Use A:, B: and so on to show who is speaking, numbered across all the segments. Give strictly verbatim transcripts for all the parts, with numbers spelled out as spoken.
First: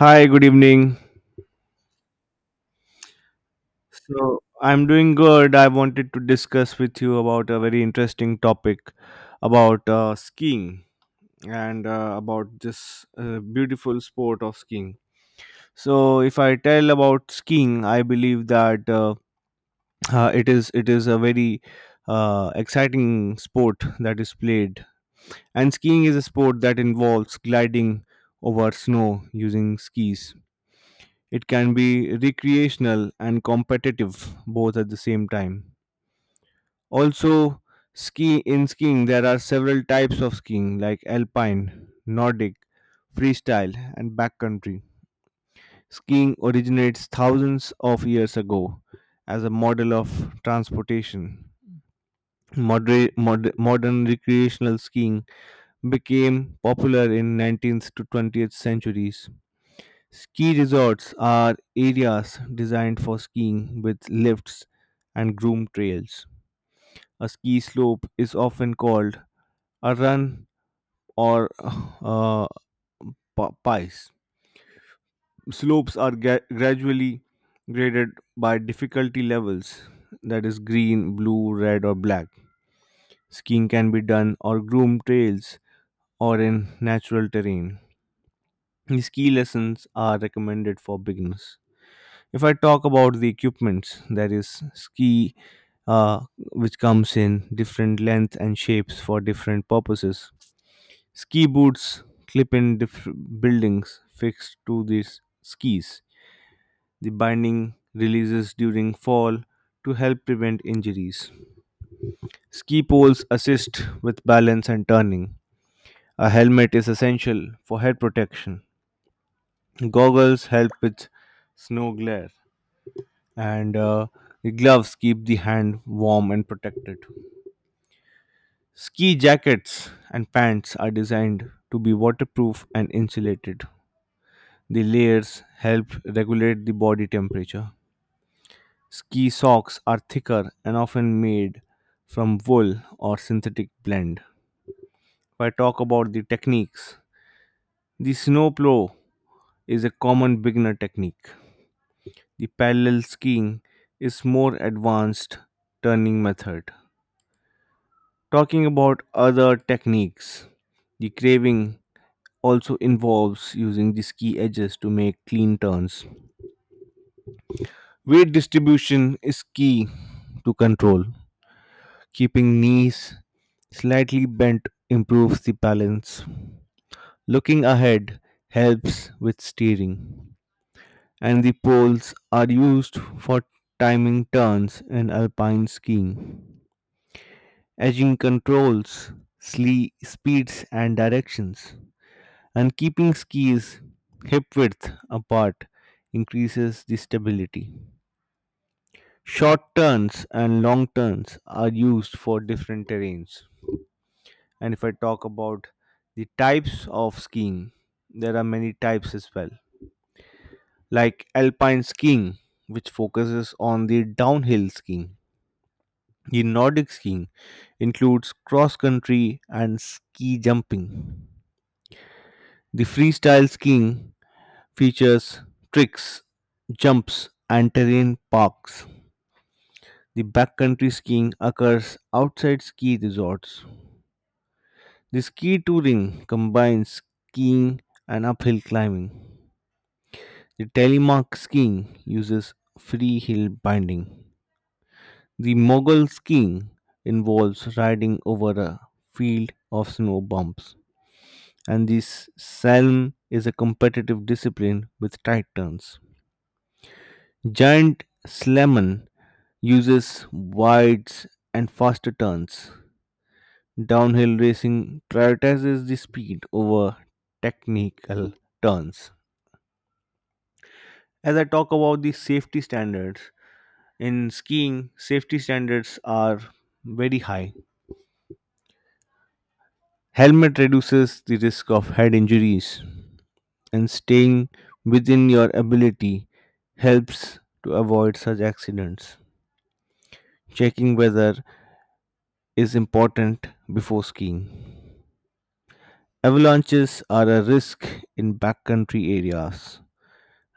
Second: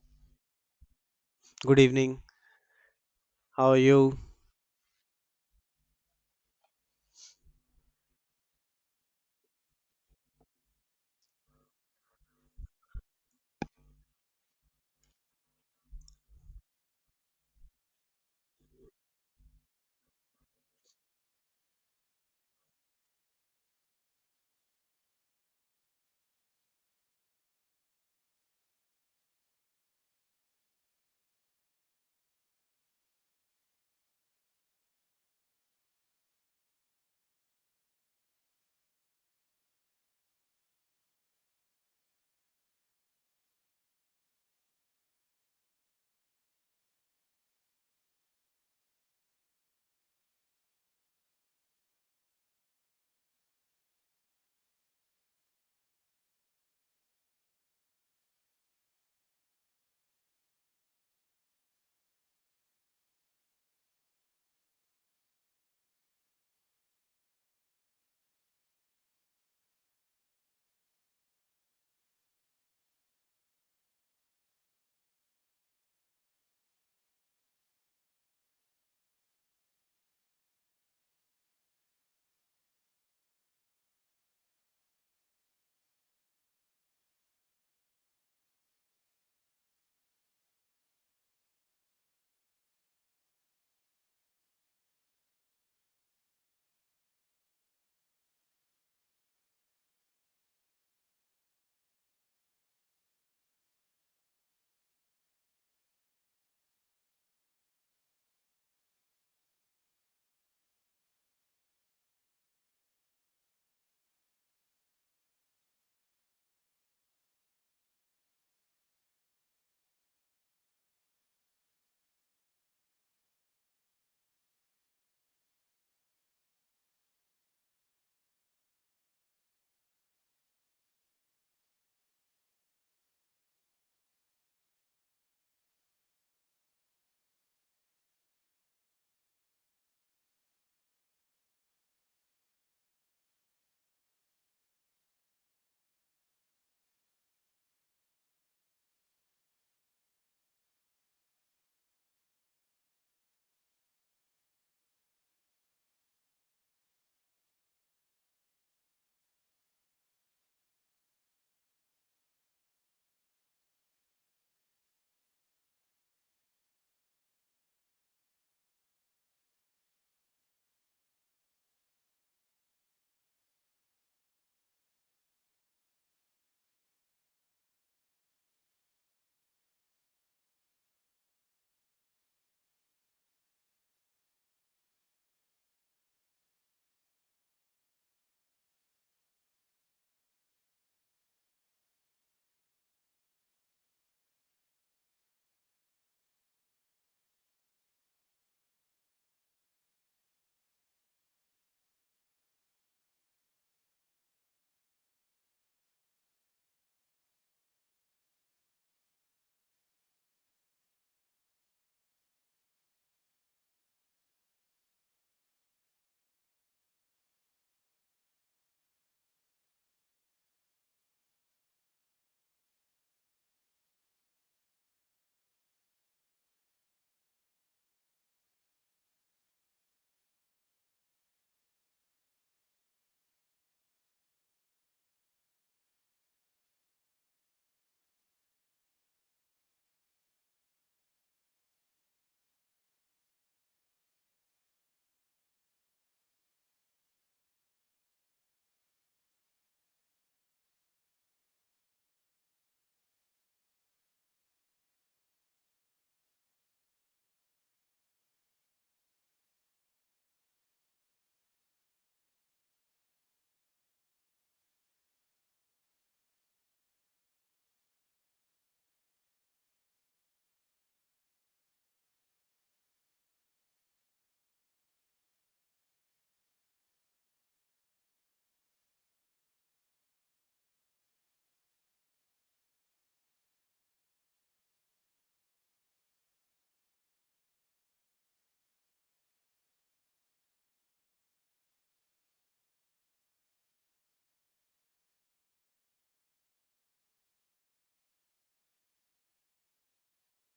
A: Hi, good evening.
B: Good evening. How are you?
A: So, I'm doing good. I wanted to discuss with you about a very interesting topic about uh, skiing and uh, about this uh, beautiful sport of skiing. So, if I tell about skiing, I believe that uh, uh, it is it is a very uh, exciting sport that is played. And skiing is a sport that involves gliding over snow using skis. It can be recreational and competitive both at the same time. Also, ski in skiing there are several types of skiing like alpine, Nordic, freestyle and backcountry. Skiing originates thousands of years ago as a model of transportation. Modern, modern recreational skiing became popular in nineteenth to twentieth centuries. Ski resorts are areas designed for skiing with lifts and groomed trails. A ski slope is often called a run or uh, pa- pice. Slopes are gra- gradually graded by difficulty levels, that is green, blue, red or black. Skiing can be done on groomed trails or in natural terrain. Ski lessons are recommended for beginners. If I talk about the equipments, there is ski, uh, which comes in different length and shapes for different purposes. Ski boots clip in diff- buildings fixed to these skis. The binding releases during fall to help prevent injuries. Ski poles assist with balance and turning. A helmet is essential for head protection. Goggles help with snow glare, and uh, the gloves keep the hand warm and protected. Ski jackets and pants are designed to be waterproof and insulated. The layers help regulate the body temperature. Ski socks are thicker and often made from wool or synthetic blend. If I talk about the techniques, the snow plow is a common beginner technique. The parallel skiing is more advanced turning method. Talking about other techniques, the craving also involves using the ski edges to make clean turns. Weight distribution is key to control. Keeping knees slightly bent improves the balance. Looking ahead helps with steering. And the poles are used for timing turns in alpine skiing. Edging controls sle- speeds and directions. And keeping skis hip width apart increases the stability. Short turns and long turns are used for different terrains. And if I talk about the types of skiing, there are many types as well, like alpine skiing, which focuses on the downhill skiing. The Nordic skiing includes cross country and ski jumping. The freestyle skiing features tricks, jumps, and terrain parks. The backcountry skiing occurs outside ski resorts. The ski touring combines skiing and uphill climbing. The telemark skiing uses free hill binding. The mogul skiing involves riding over a field of snow bumps. And this slalom is a competitive discipline with tight turns. Giant slalom uses wides and faster turns. Downhill racing prioritizes the speed over technical turns. As I talk about the safety standards, in skiing, safety standards are very high. Helmet reduces the risk of head injuries, and staying within your ability helps to avoid such accidents. Checking weather is important before skiing. Avalanches are a risk in backcountry areas,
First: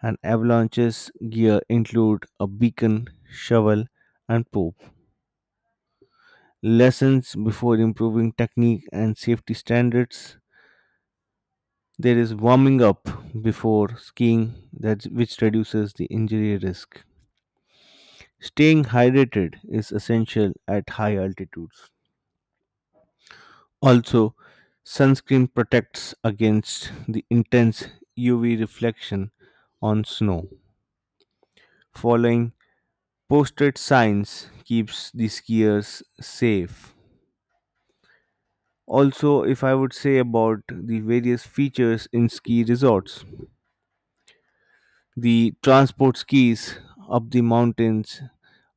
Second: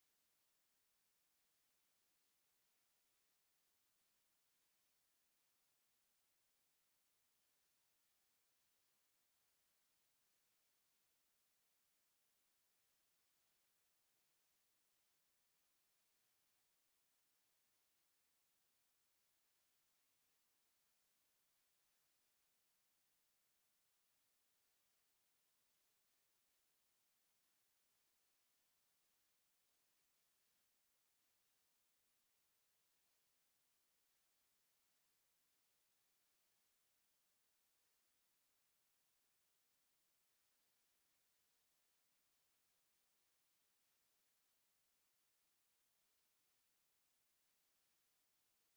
A: and avalanches gear include a beacon, shovel, and rope. Lessons before improving technique and safety standards. There is warming up before skiing, that which reduces the injury risk. Staying hydrated is essential at high altitudes. Also, sunscreen protects against the intense U V reflection on snow. Following posted signs keeps the skiers safe. Also, if I would say about the various features in ski resorts, the transport skis up the mountains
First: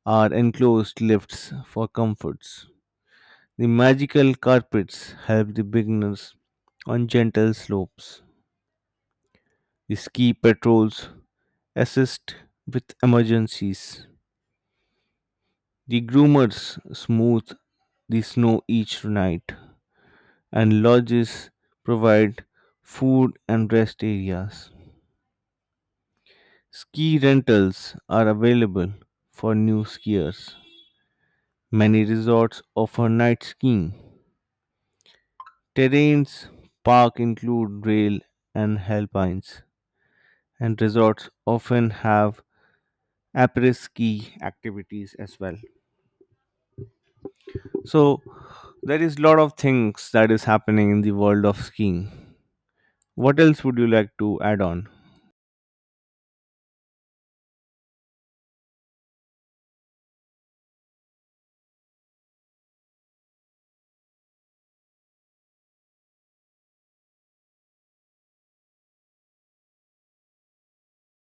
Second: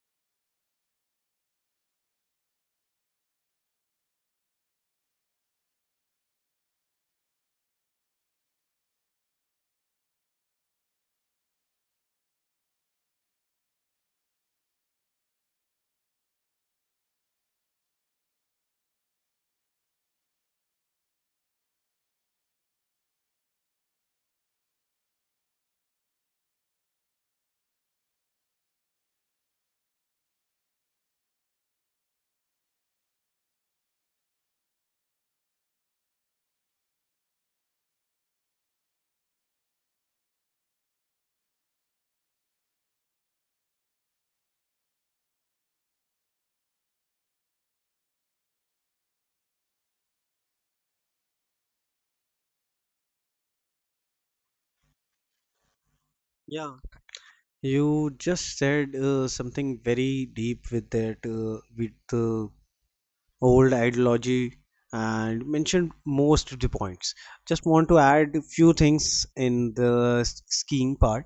A: are enclosed lifts for comforts. The magical carpets help the beginners on gentle slopes. The ski patrols assist with emergencies. The groomers smooth the snow each night. And lodges provide food and rest areas. Ski rentals are available for new skiers. Many resorts offer night skiing. Terrains park include rail and alpines, and resorts often have après ski activities as well. So there is lot of things that is happening in the world of skiing. What else would you like to add on?
B: Yeah, you just said uh, something very deep with that, uh, with the old ideology, and mentioned most of the points. Just want to add a few things in the s- skiing part.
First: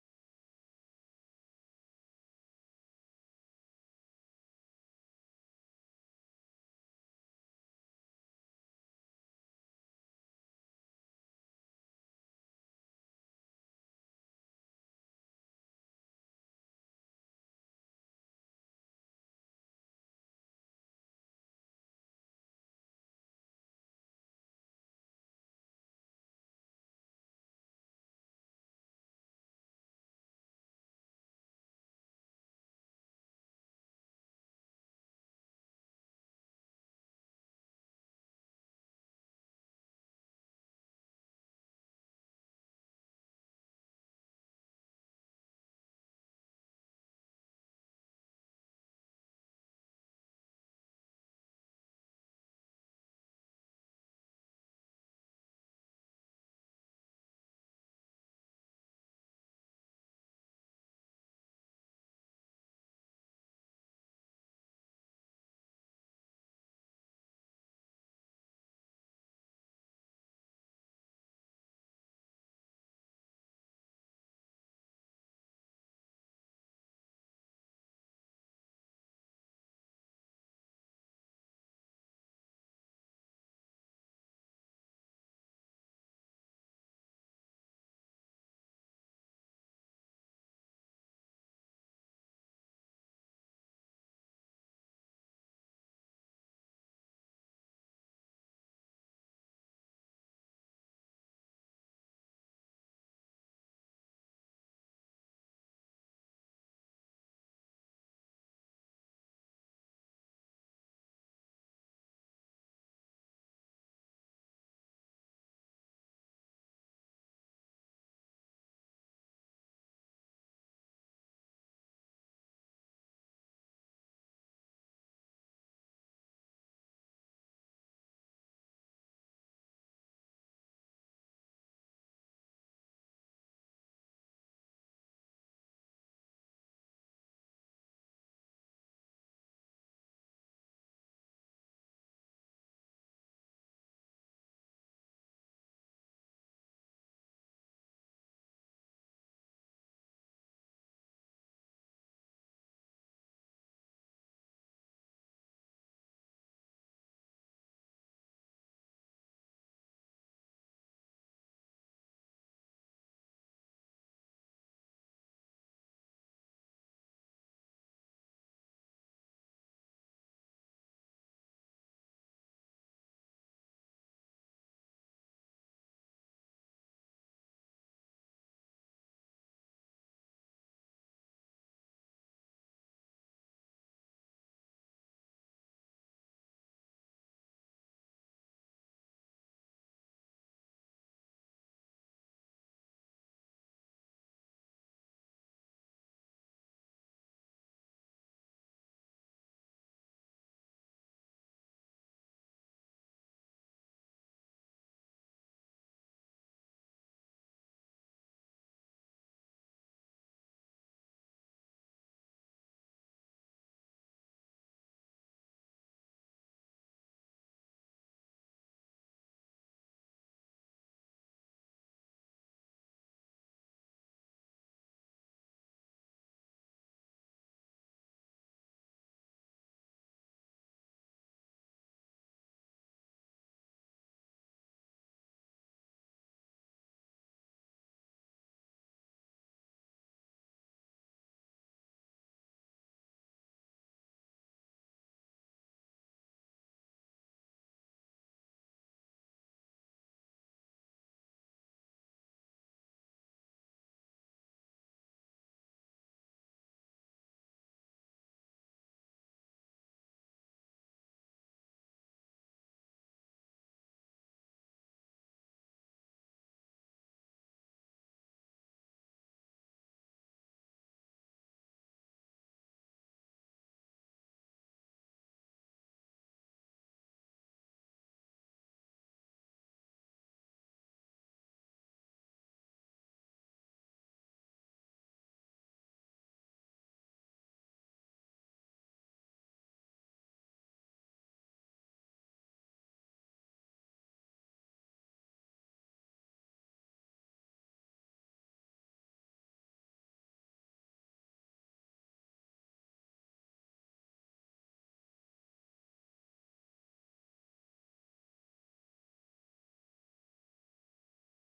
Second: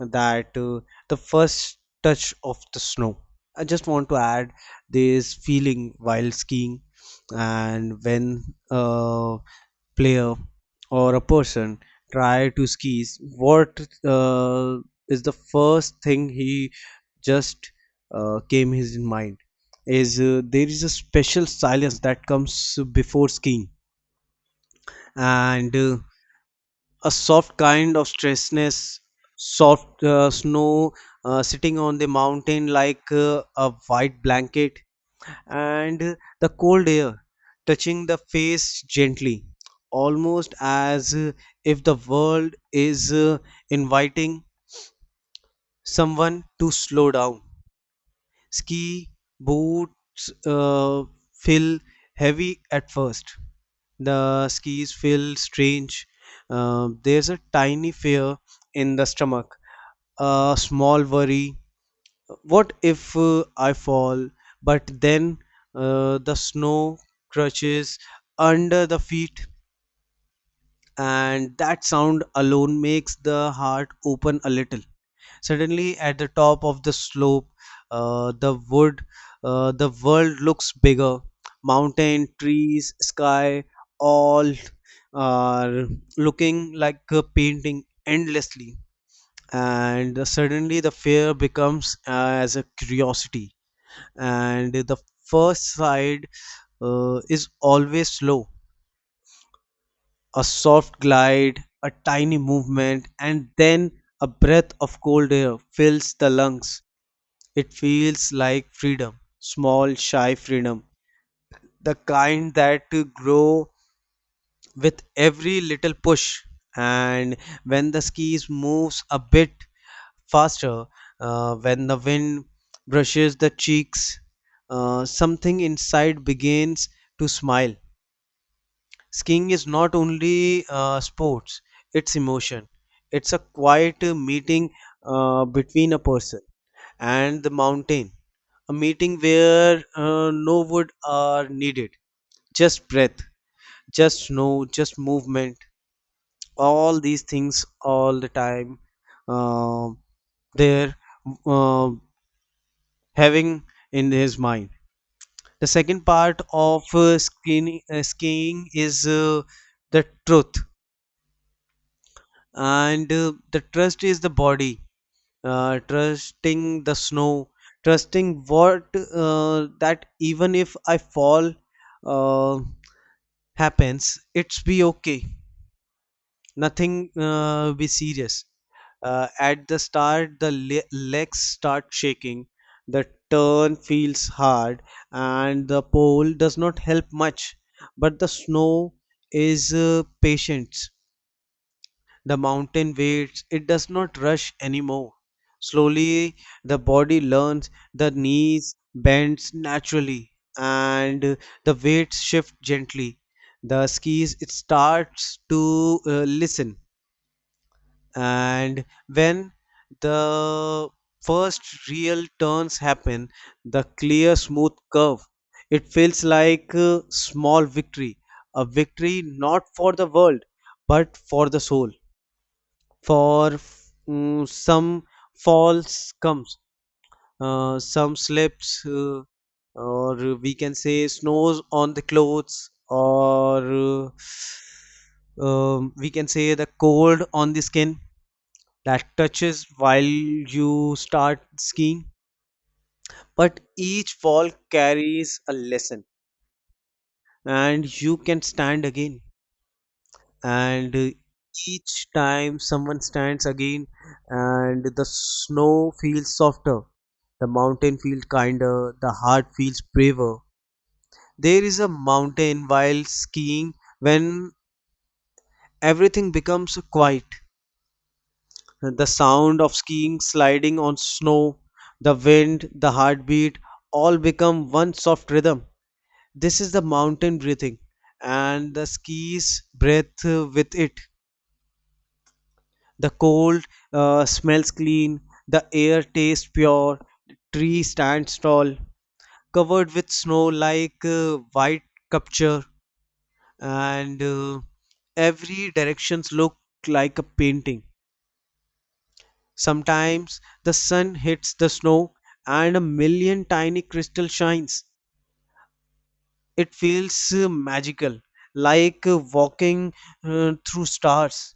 B: That uh, The first touch of the snow. I just want to add this feeling while skiing, and when uh, player or a person try to skis, what uh, is the first thing he just uh, came his in mind is uh, there is a special silence that comes before skiing and uh, a soft kind of stressness, soft uh, snow uh, sitting on the mountain like uh, a white blanket, and the cold air touching the face gently, almost as if the world is uh, inviting someone to slow down. Ski boots uh, feel heavy at first. The skis feel strange. Uh, there's a tiny fear in the stomach, a small worry, what if uh, I fall, but then uh, the snow crunches under the feet, and that sound alone makes the heart open a little. Suddenly, at the top of the slope, uh, the wood, uh, the world looks bigger. Mountain, trees, sky, all are looking like a painting endlessly. And suddenly, the fear becomes uh, as a curiosity, and the first side uh, is always slow, a soft glide, a tiny movement, and then a breath of cold air fills the lungs. It feels like freedom, small, shy freedom, the kind that grow with every little push, and when the skis moves a bit faster, uh, when the wind brushes the cheeks, uh, something inside begins to smile. Skiing is not only uh, sports, it's emotion, it's a quiet uh, meeting uh, between a person and the mountain, a meeting where uh, no wood are needed, just breath, just snow, just movement. All these things all the time uh, there uh, having in his mind. The second part of uh, skin, uh, skiing is uh, the truth, and uh, the trust is the body uh, trusting the snow, trusting what uh, that even if I fall uh, happens it's be okay, nothing uh, be serious. Uh, at the start, the le- legs start shaking, the turn feels hard, and the pole does not help much, but the snow is uh, patient. The mountain waits, it does not rush anymore. Slowly the body learns, the knees bends naturally, and uh, the weights shift gently, the skis it starts to uh, listen. And when the first real turns happen, the clear smooth curve, it feels like a small victory, a victory not for the world but for the soul. For mm, some falls comes, uh, some slips, uh, or we can say snows on the clothes, or uh, um, we can say the cold on the skin that touches while you start skiing, but each fall carries a lesson, and you can stand again. And uh, each time someone stands again, and the snow feels softer, the mountain feels kinder, the heart feels braver. There is a mountain while skiing when everything becomes quiet. The sound of skiing, sliding on snow, the wind, the heartbeat, all become one soft rhythm. This is the mountain breathing, and the skis breath uh, with it. The cold uh, smells clean, the air tastes pure, the tree stands tall, covered with snow like uh, white sculpture, and uh, every directions look like a painting. Sometimes the sun hits the snow and a million tiny crystal shines. It feels uh, magical, like uh, walking uh, through stars.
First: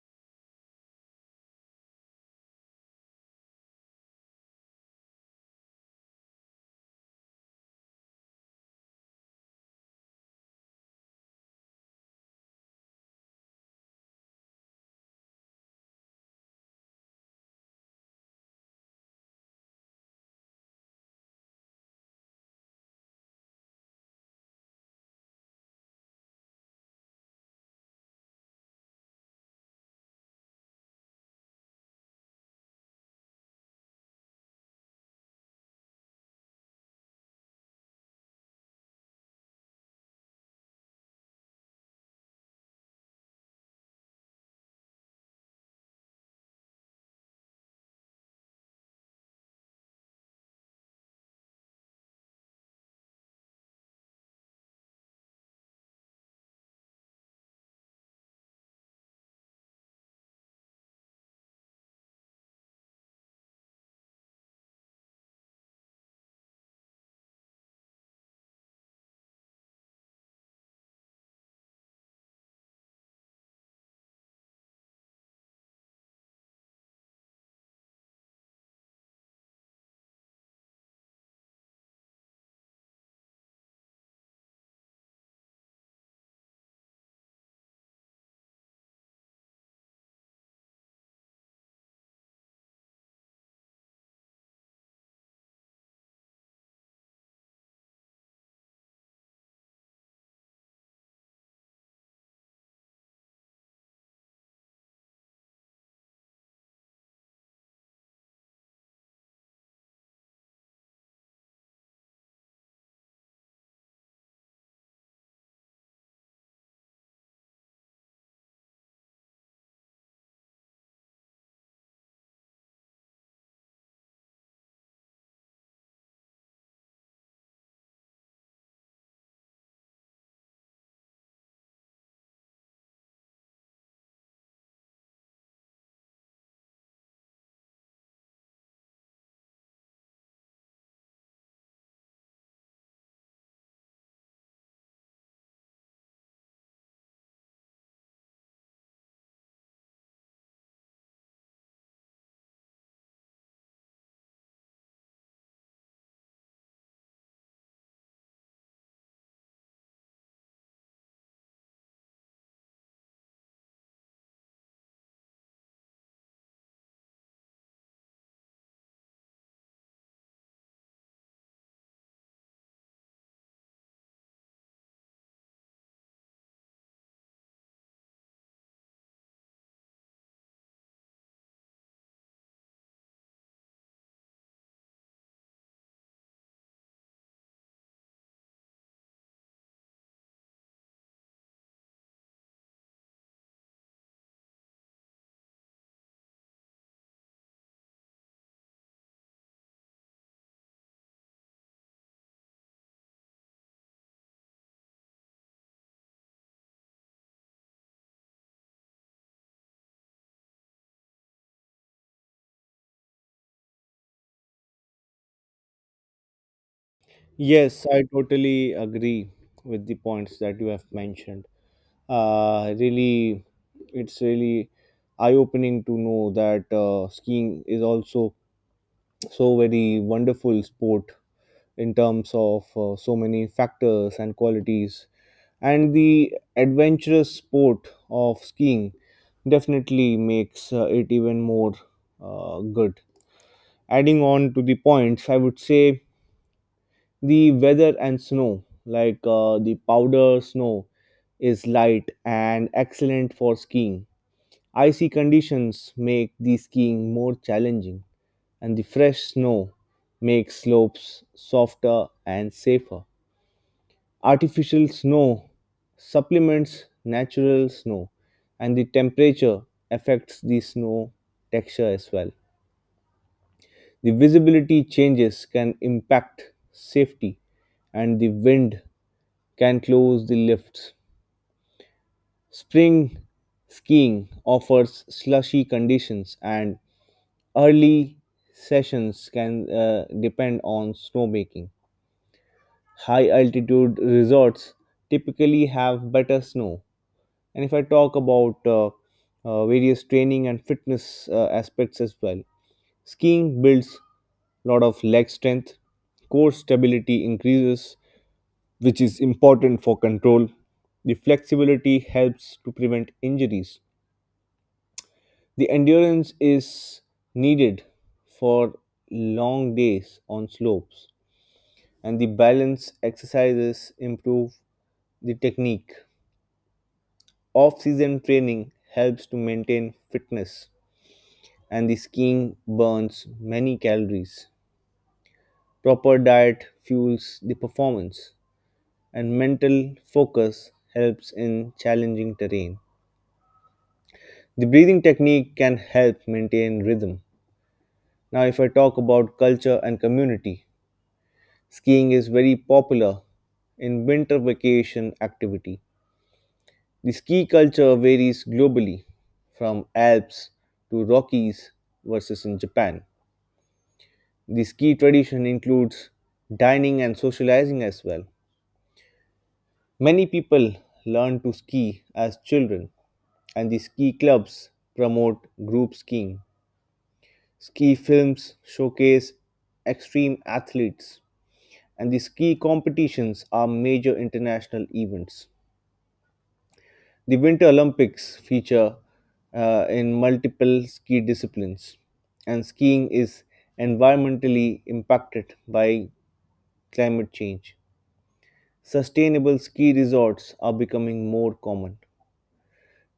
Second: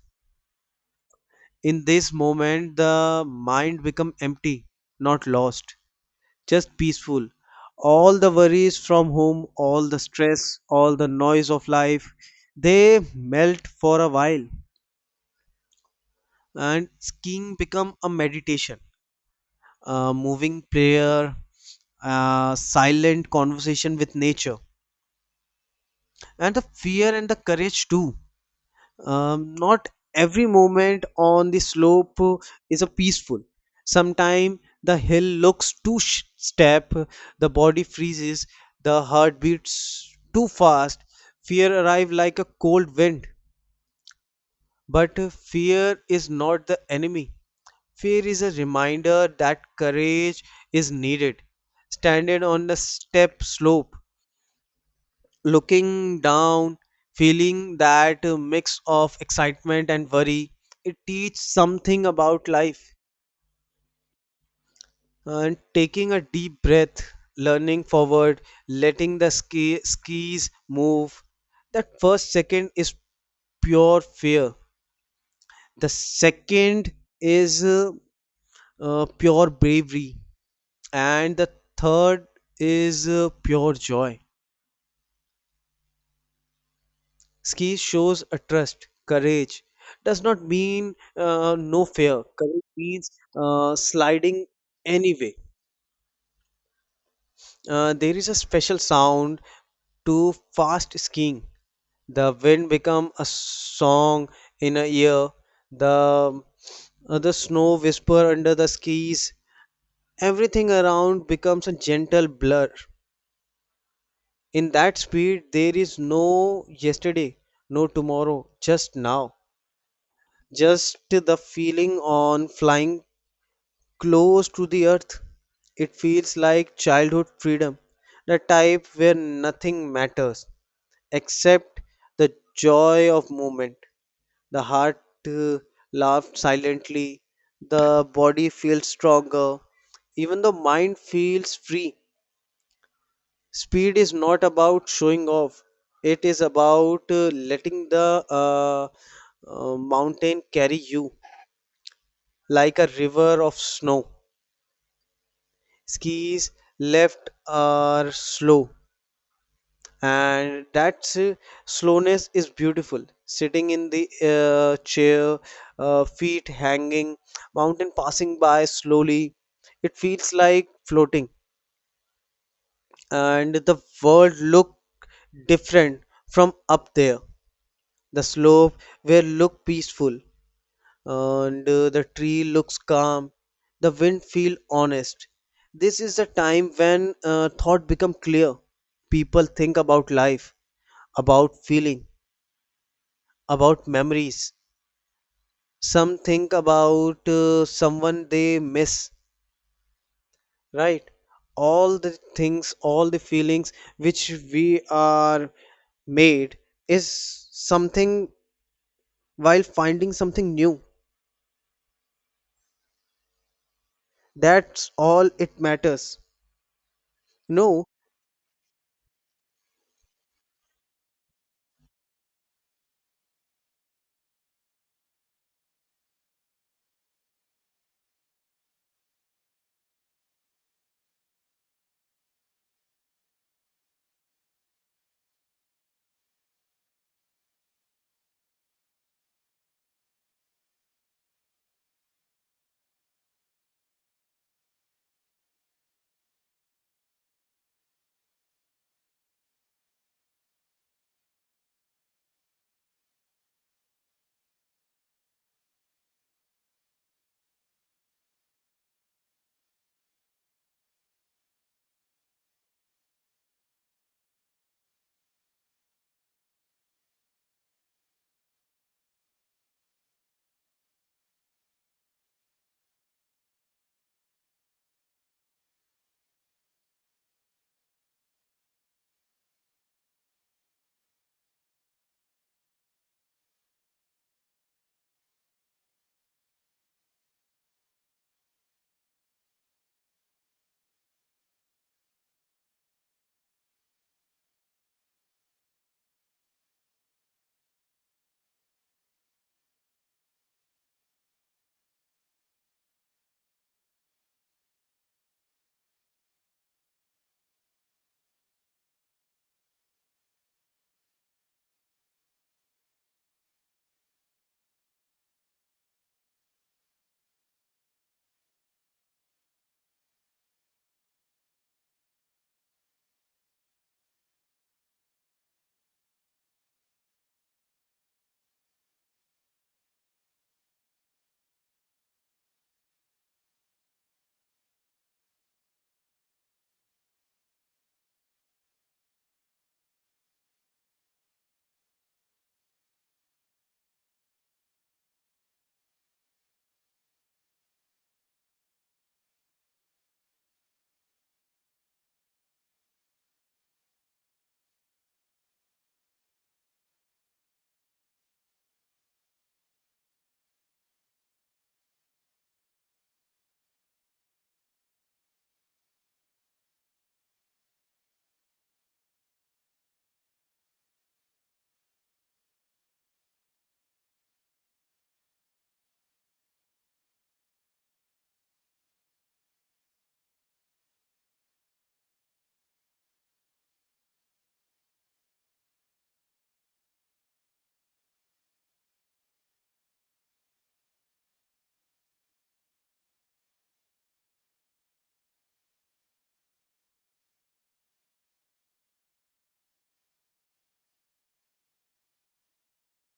B: In this moment, the mind become empty, not lost, just peaceful. All the worries from home, all the stress, all the noise of life, they melt for a while, and skiing become a meditation, uh, moving prayer, uh, silent conversation with nature, and the fear and the courage too. Um, not every moment on the slope uh, is a peaceful. Sometimes the hill looks too sh- step, the body freezes, the heart beats too fast. Fear arrives like a cold wind, but uh, fear is not the enemy. Fear is a reminder that courage is needed. Standing on the step slope, looking down, feeling that uh, mix of excitement and worry, it teaches something about life. And taking a deep breath, learning forward, letting the ski- skis move. That first second is pure fear. The second is uh, uh, pure bravery, and the third is uh, pure joy. Ski shows a trust. Courage does not mean uh, no fear. Courage means uh, sliding anyway. Uh, there is a special sound to fast skiing. The wind become a song in a ear. The uh, the snow whisper under the skis, everything around becomes a gentle blur. In that speed, there is no yesterday, no tomorrow, just now. Just the feeling on flying close to the earth. It feels like childhood freedom, the type where nothing matters except the joy of movement. The heart uh, laughed silently, the body feels stronger, even the mind feels free. Speed is not about showing off, it is about uh, letting the uh, uh, mountain carry you like a river of snow. Skis left are slow, and that uh, slowness is beautiful. Sitting in the uh, chair, uh, feet hanging, mountain passing by slowly, it feels like floating, and the world look different from up there. The slope where look peaceful, and uh, the tree looks calm. The wind feel honest. This is the time when uh, thought become clear. People think about life, about feeling, about memories. Some think about uh, someone they miss, right? All the things, all the feelings which we are made is something while finding something new. That's all it matters.
A: Yes,
B: No,
A: I totally agree with the points that you have mentioned. Uh, really, it's really eye-opening to know that uh, skiing is also so very wonderful sport in terms of uh, so many factors and qualities. And the adventurous sport of skiing definitely makes uh, it even more uh, good. Adding on to the points, I would say the weather and snow, like uh, the powder snow is light and excellent for skiing. Icy conditions make the skiing more challenging, and the fresh snow makes slopes softer and safer. Artificial snow supplements natural snow, and the temperature affects the snow texture as well. The visibility changes can impact safety, and the wind can close the lifts. Spring skiing offers slushy conditions, and early sessions can uh, depend on snowmaking. High altitude resorts typically have better snow. And if I talk about uh, uh, various training and fitness uh, aspects as well, skiing builds lot of leg strength. Core stability increases, which is important for control. The flexibility helps to prevent injuries. The endurance is needed for long days on slopes, and the balance exercises improve the technique. Off season training helps to maintain fitness, and the skiing burns many calories. Proper diet fuels the performance. And mental focus helps in challenging terrain. The breathing technique can help maintain rhythm. Now, if I talk about culture and community, skiing is very popular in winter vacation activity. The ski culture varies globally, from Alps to Rockies versus in Japan. The ski tradition includes dining and socializing as well. Many people learn to ski as children, and the ski clubs promote group skiing. Ski films showcase extreme athletes, and the ski competitions are major international events. The Winter Olympics feature uh, in multiple ski disciplines, and skiing is environmentally impacted by climate change. Sustainable ski resorts are becoming more common,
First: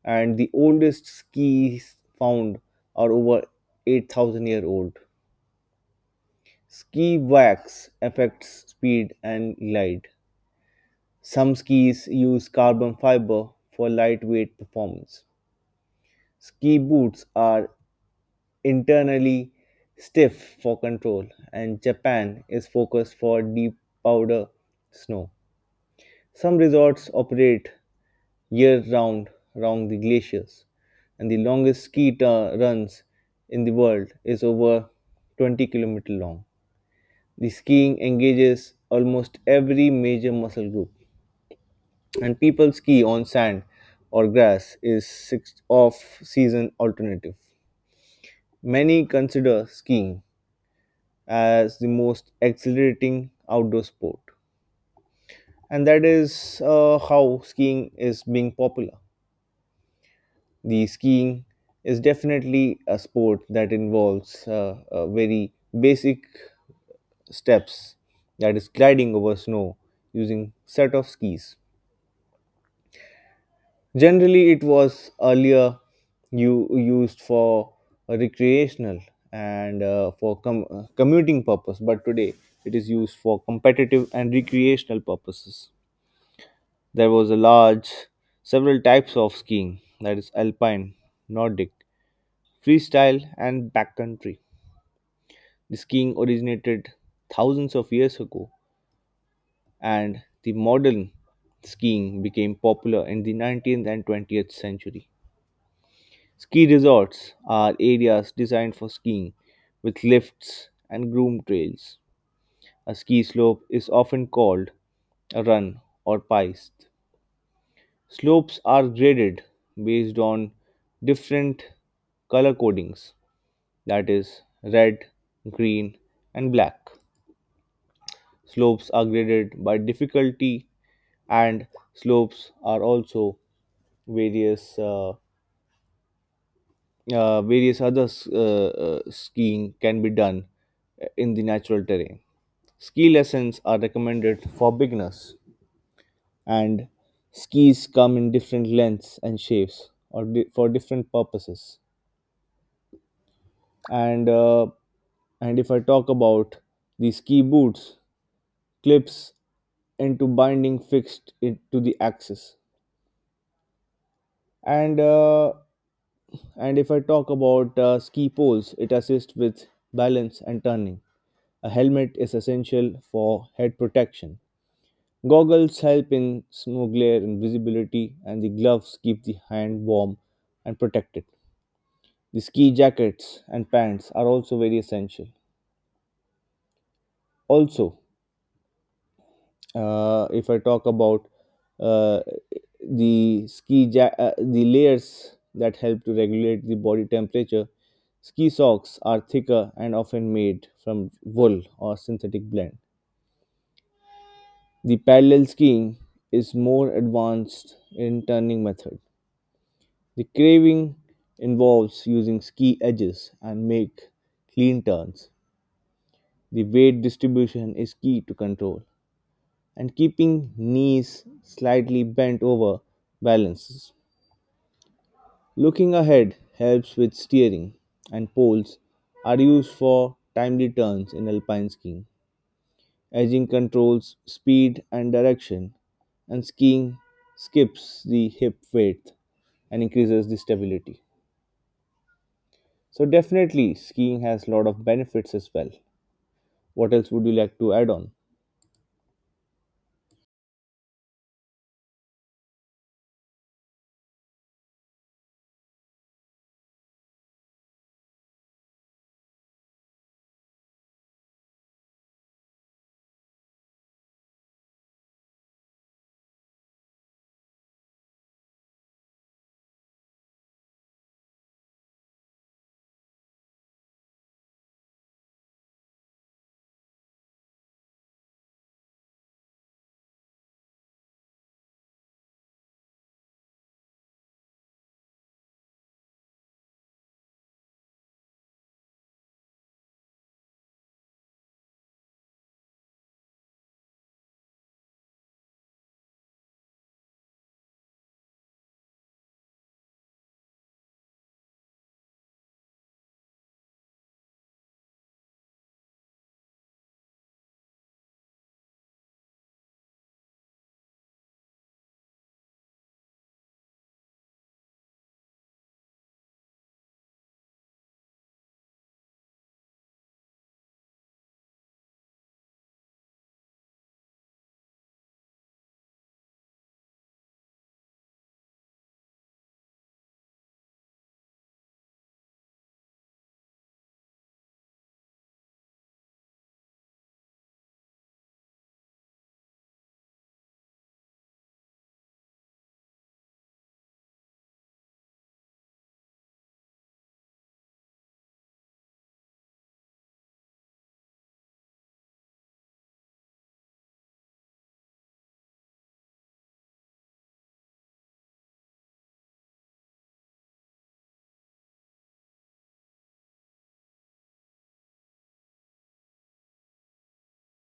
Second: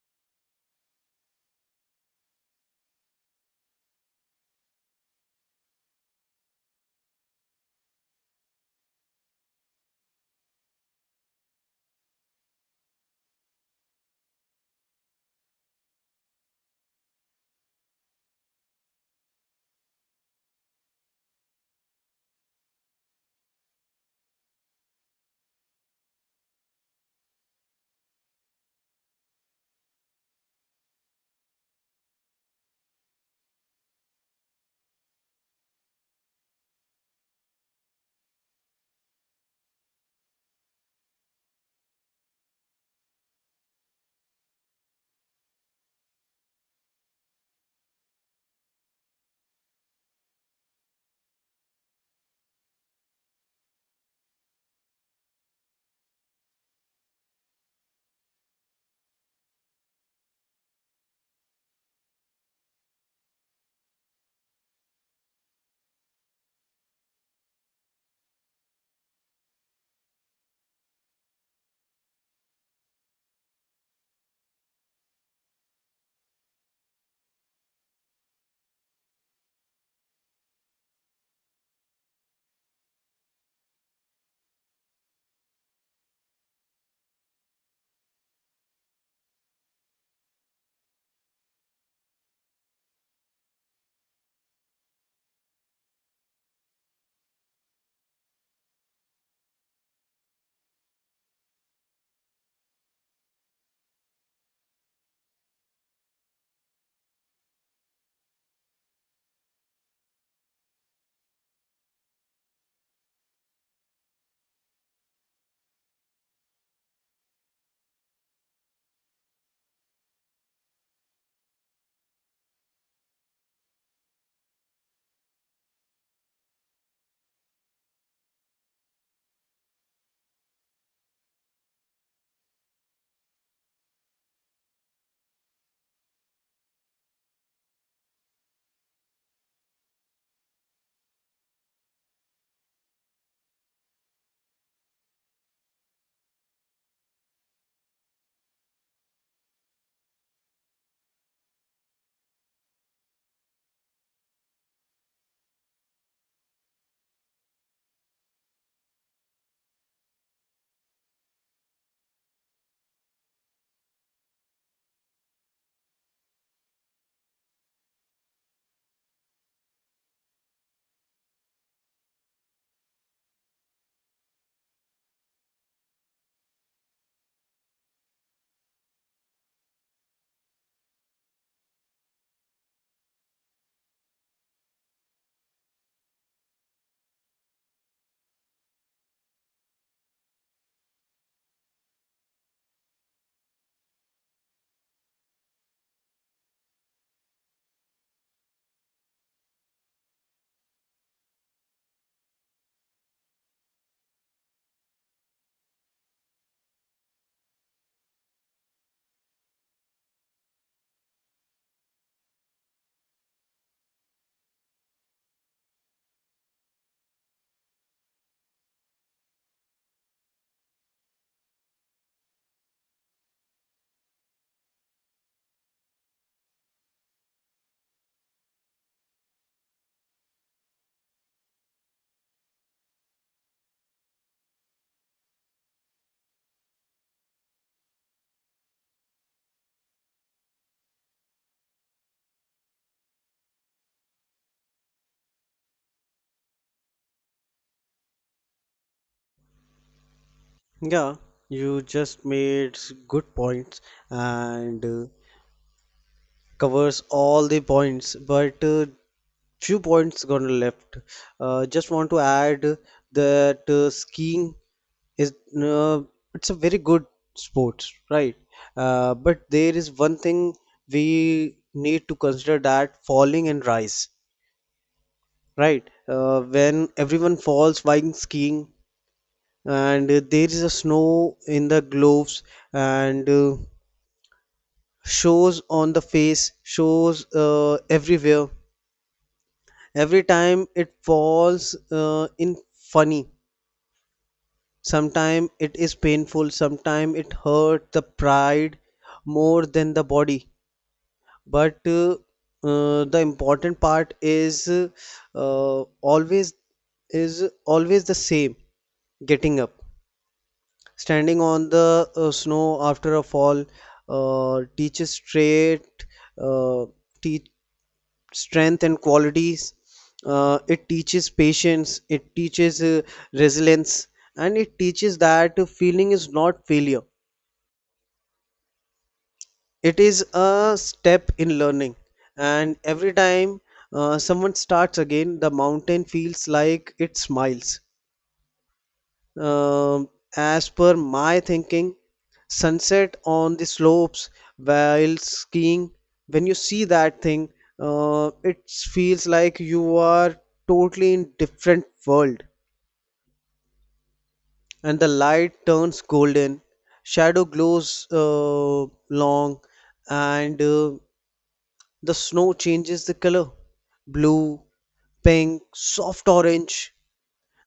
A: and the oldest skis found are over eight thousand year old. Ski wax affects speed and glide. Some skis use carbon fiber for lightweight performance. Ski boots are internally stiff for control, and Japan is focused for deep powder snow. Some resorts operate year round around the glaciers, and the longest ski tu- runs in the world is over twenty kilometer long. The skiing engages almost every major muscle group, and people ski on sand or grass is six off-season alternative. Many consider skiing as the most exhilarating outdoor sport, and that is uh, how skiing is being popular. The skiing is definitely a sport that involves uh, uh, very basic steps, that is gliding over snow using set of skis. Generally, it was earlier you used for recreational and uh, for com- uh, commuting purpose, but today it is used for competitive and recreational purposes. There was a large, several types of skiing, that is alpine, Nordic, freestyle, and backcountry. The skiing originated thousands of years ago, and the modern skiing became popular in the nineteenth and twentieth century. Ski resorts are areas designed for skiing with lifts and groomed trails. A ski slope is often called a run or piste. Slopes are graded based on different color codings, that is, red, green, and black. Slopes are graded by difficulty, and slopes are also various. Uh, uh, various other s- uh, uh, skiing can be done uh, in the natural terrain. Ski lessons are recommended for beginners, and skis come in different lengths and shapes or di- for different purposes. And uh, and if I talk about the ski boots, clips into binding fixed it to the axis, and uh, and if I talk about uh, ski poles, it assists with balance and turning. A helmet is essential for head protection. Goggles help in snow glare and visibility, and the gloves keep the hand warm and protected. The ski jackets and pants are also very essential. Also, uh, if I talk about uh, the ski ja- uh, the layers that help to regulate the body temperature, ski socks are thicker and often made from wool or synthetic blend. The parallel skiing is more advanced in turning method. The craving involves using ski edges and make clean turns. The weight distribution is key to control, and keeping knees slightly bent over balances. Looking ahead helps with steering, and poles are used for timely turns in alpine skiing. Edging controls speed and direction, and skiing skips the hip width and increases the stability. So definitely skiing has a lot of benefits as well. What else would you like to add on?
B: yeah, you just made s- good points, and uh, covers all the points, but uh, few points gonna left. Uh, just want to add that uh, skiing is uh, it's a very good sport, right? Uh, but there is one thing we need to consider, that falling and rise, right? Uh, when everyone falls while skiing, and uh, there is a snow in the gloves, and uh, shows on the face, shows uh, everywhere. Every time it falls uh, in funny, sometime it is painful, sometime it hurt the pride more than the body, but uh, uh, the important part is uh, always is always the same: getting up. Standing on the uh, snow after a fall uh, teaches straight, uh, te- strength and qualities. Uh, it teaches patience, it teaches uh, resilience, and it teaches that feeling is not failure. It is a step in learning. And every time uh, someone starts again, the mountain feels like it smiles. Um, as per my thinking, sunset on the slopes while skiing, when you see that thing, uh, it feels like you are totally in different world. And the light turns golden, shadow glows uh, long, and uh, the snow changes the color, blue, pink, soft orange.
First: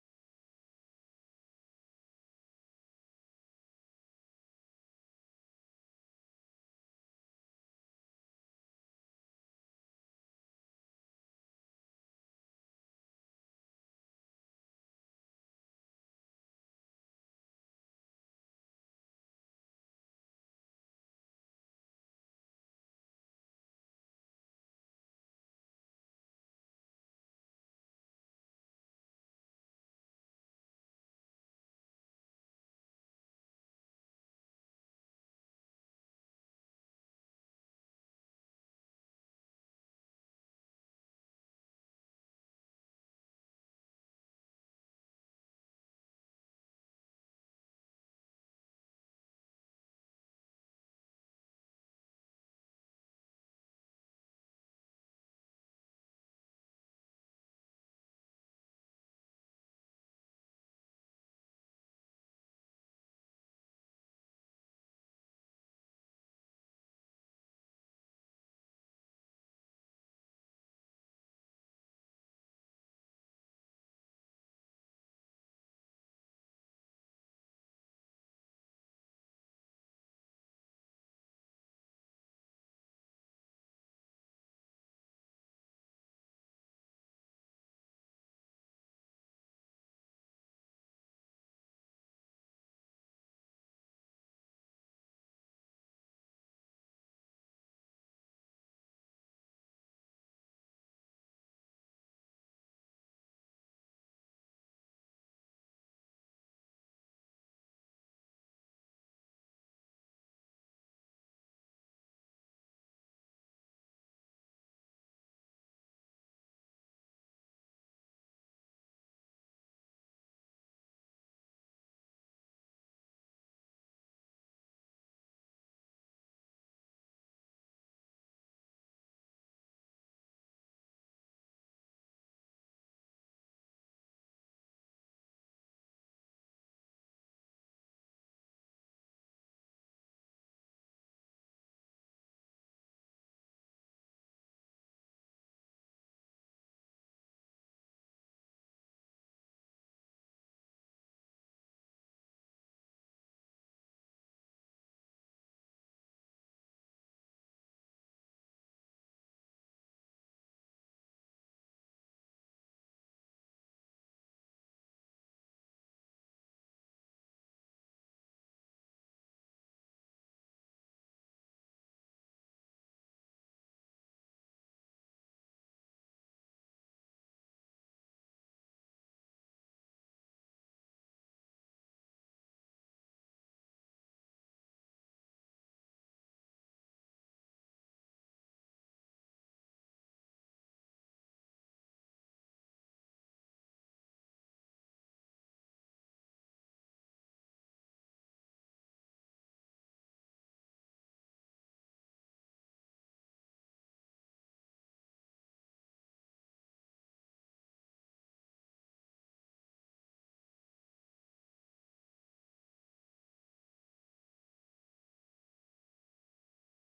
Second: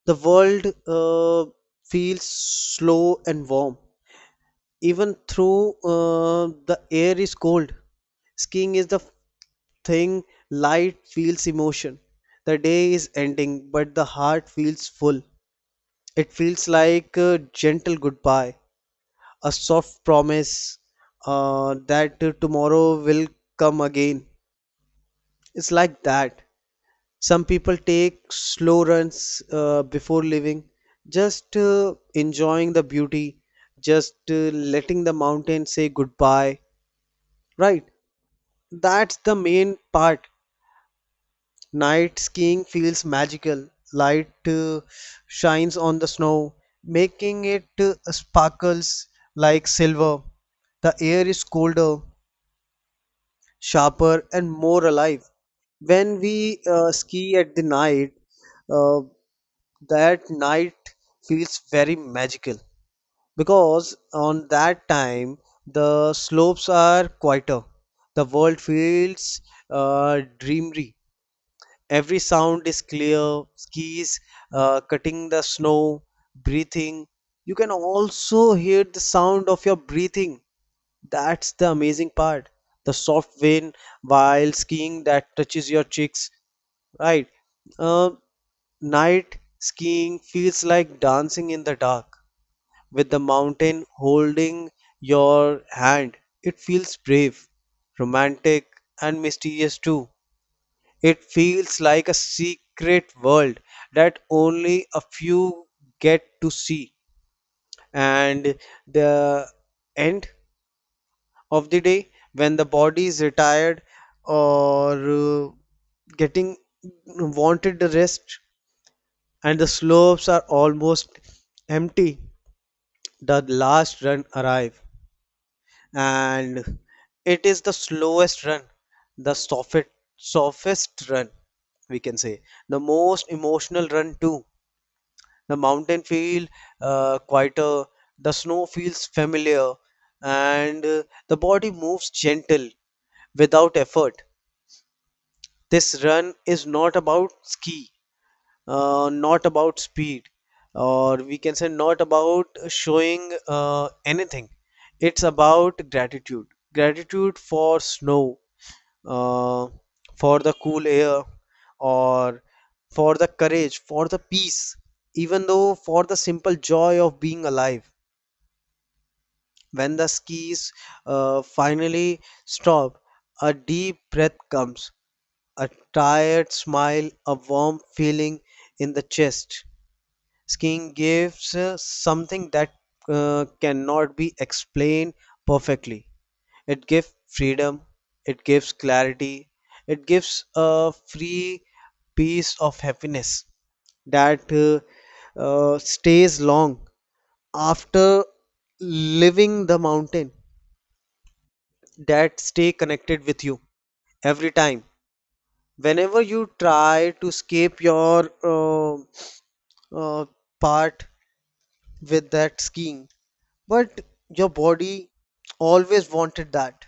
B: The world uh, feels slow and warm, even through uh, the air is cold. Skiing is the thing light feels emotion. The day is ending, but the heart feels full. It feels like a gentle goodbye, a soft promise uh, that tomorrow will come again. It's like that. Some people take slow runs uh, before leaving, just uh, enjoying the beauty, just uh, letting the mountain say goodbye, right? That's the main part. Night skiing feels magical. Light uh, shines on the snow, making it uh, sparkles like silver. The air is colder, sharper, and more alive. When we uh, ski at the night, uh, that night feels very magical, because on that time the slopes are quieter. The world feels uh, dreamy. Every sound is clear, skis uh, cutting the snow, breathing. You can also hear the sound of your breathing. That's the amazing part. The soft wind while skiing that touches your cheeks, right? Uh, Night skiing feels like dancing in the dark with the mountain holding your hand. It feels brave, romantic, and mysterious too. It feels like a secret world that only a few get to see. And the end of the day, when the body is retired or uh, getting wanted the rest, and the slopes are almost empty, the last run arrive, and it is the slowest run, the softest, softest run, we can say the most emotional run too. The mountain feel uh, quieter, the snow feels familiar, and uh, the body moves gentle without effort. This run is not about ski, uh, not about speed, or we can say not about showing uh, anything. It's about gratitude. Gratitude for snow, uh, for the cool air, or for the courage, for the peace, even though for the simple joy of being alive. When the skis uh, finally stop, a deep breath comes, a tired smile, a warm feeling in the chest. Skiing gives uh, something that uh, cannot be explained perfectly. It gives freedom, it gives clarity, it gives a free piece of happiness that uh, uh, stays long after leaving the mountain, that stay connected with you every time, whenever you try to escape your uh, uh, part with that skiing. But your body always wanted that,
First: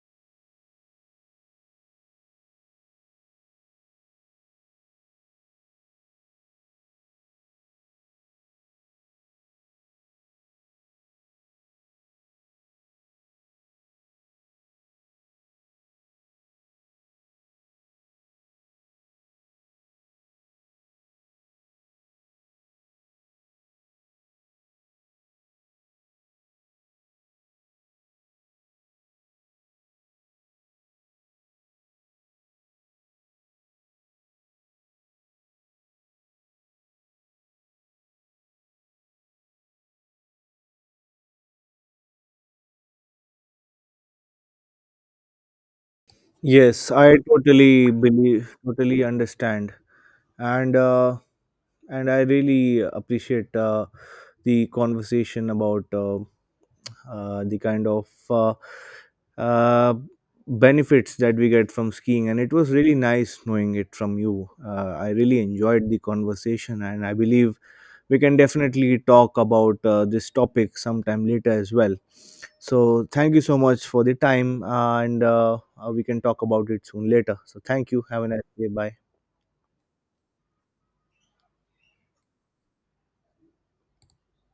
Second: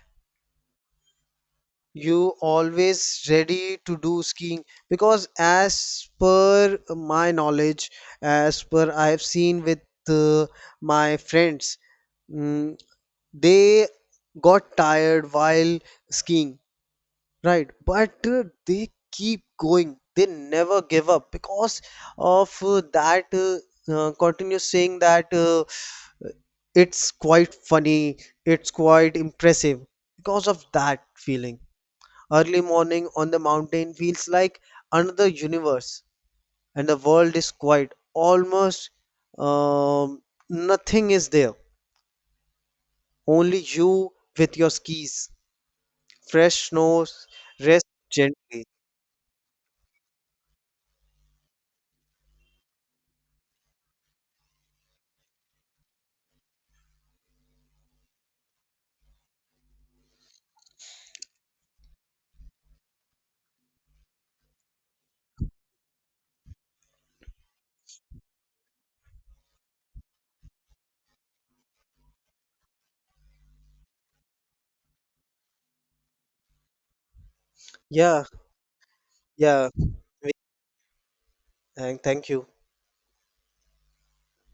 B: you always ready to do skiing, because as per my knowledge, as per I have seen with uh, my friends, mm, they got tired while skiing, right? But uh, they keep going, they never give up, because of uh, that uh, uh, continuous saying that uh, it's quite funny, it's quite impressive, because of that feeling. Early morning on the mountain feels like another universe, and the world is quiet. Almost um, nothing is there, only you with your skis. Fresh
A: Yes, I
B: snows rest
A: totally believe,
B: gently.
A: totally understand. and uh, and I really appreciate uh, the conversation about uh, uh, the kind of uh, uh, benefits that we get from skiing, and it was really nice knowing it from you. Uh, I really enjoyed the conversation, and I believe we can definitely talk about uh, this topic sometime later as well. So thank you so much for the time, uh, and uh, uh, we can talk about it soon later. So thank you.
B: Yeah,
A: Have a nice day. Bye.
B: yeah. And thank you.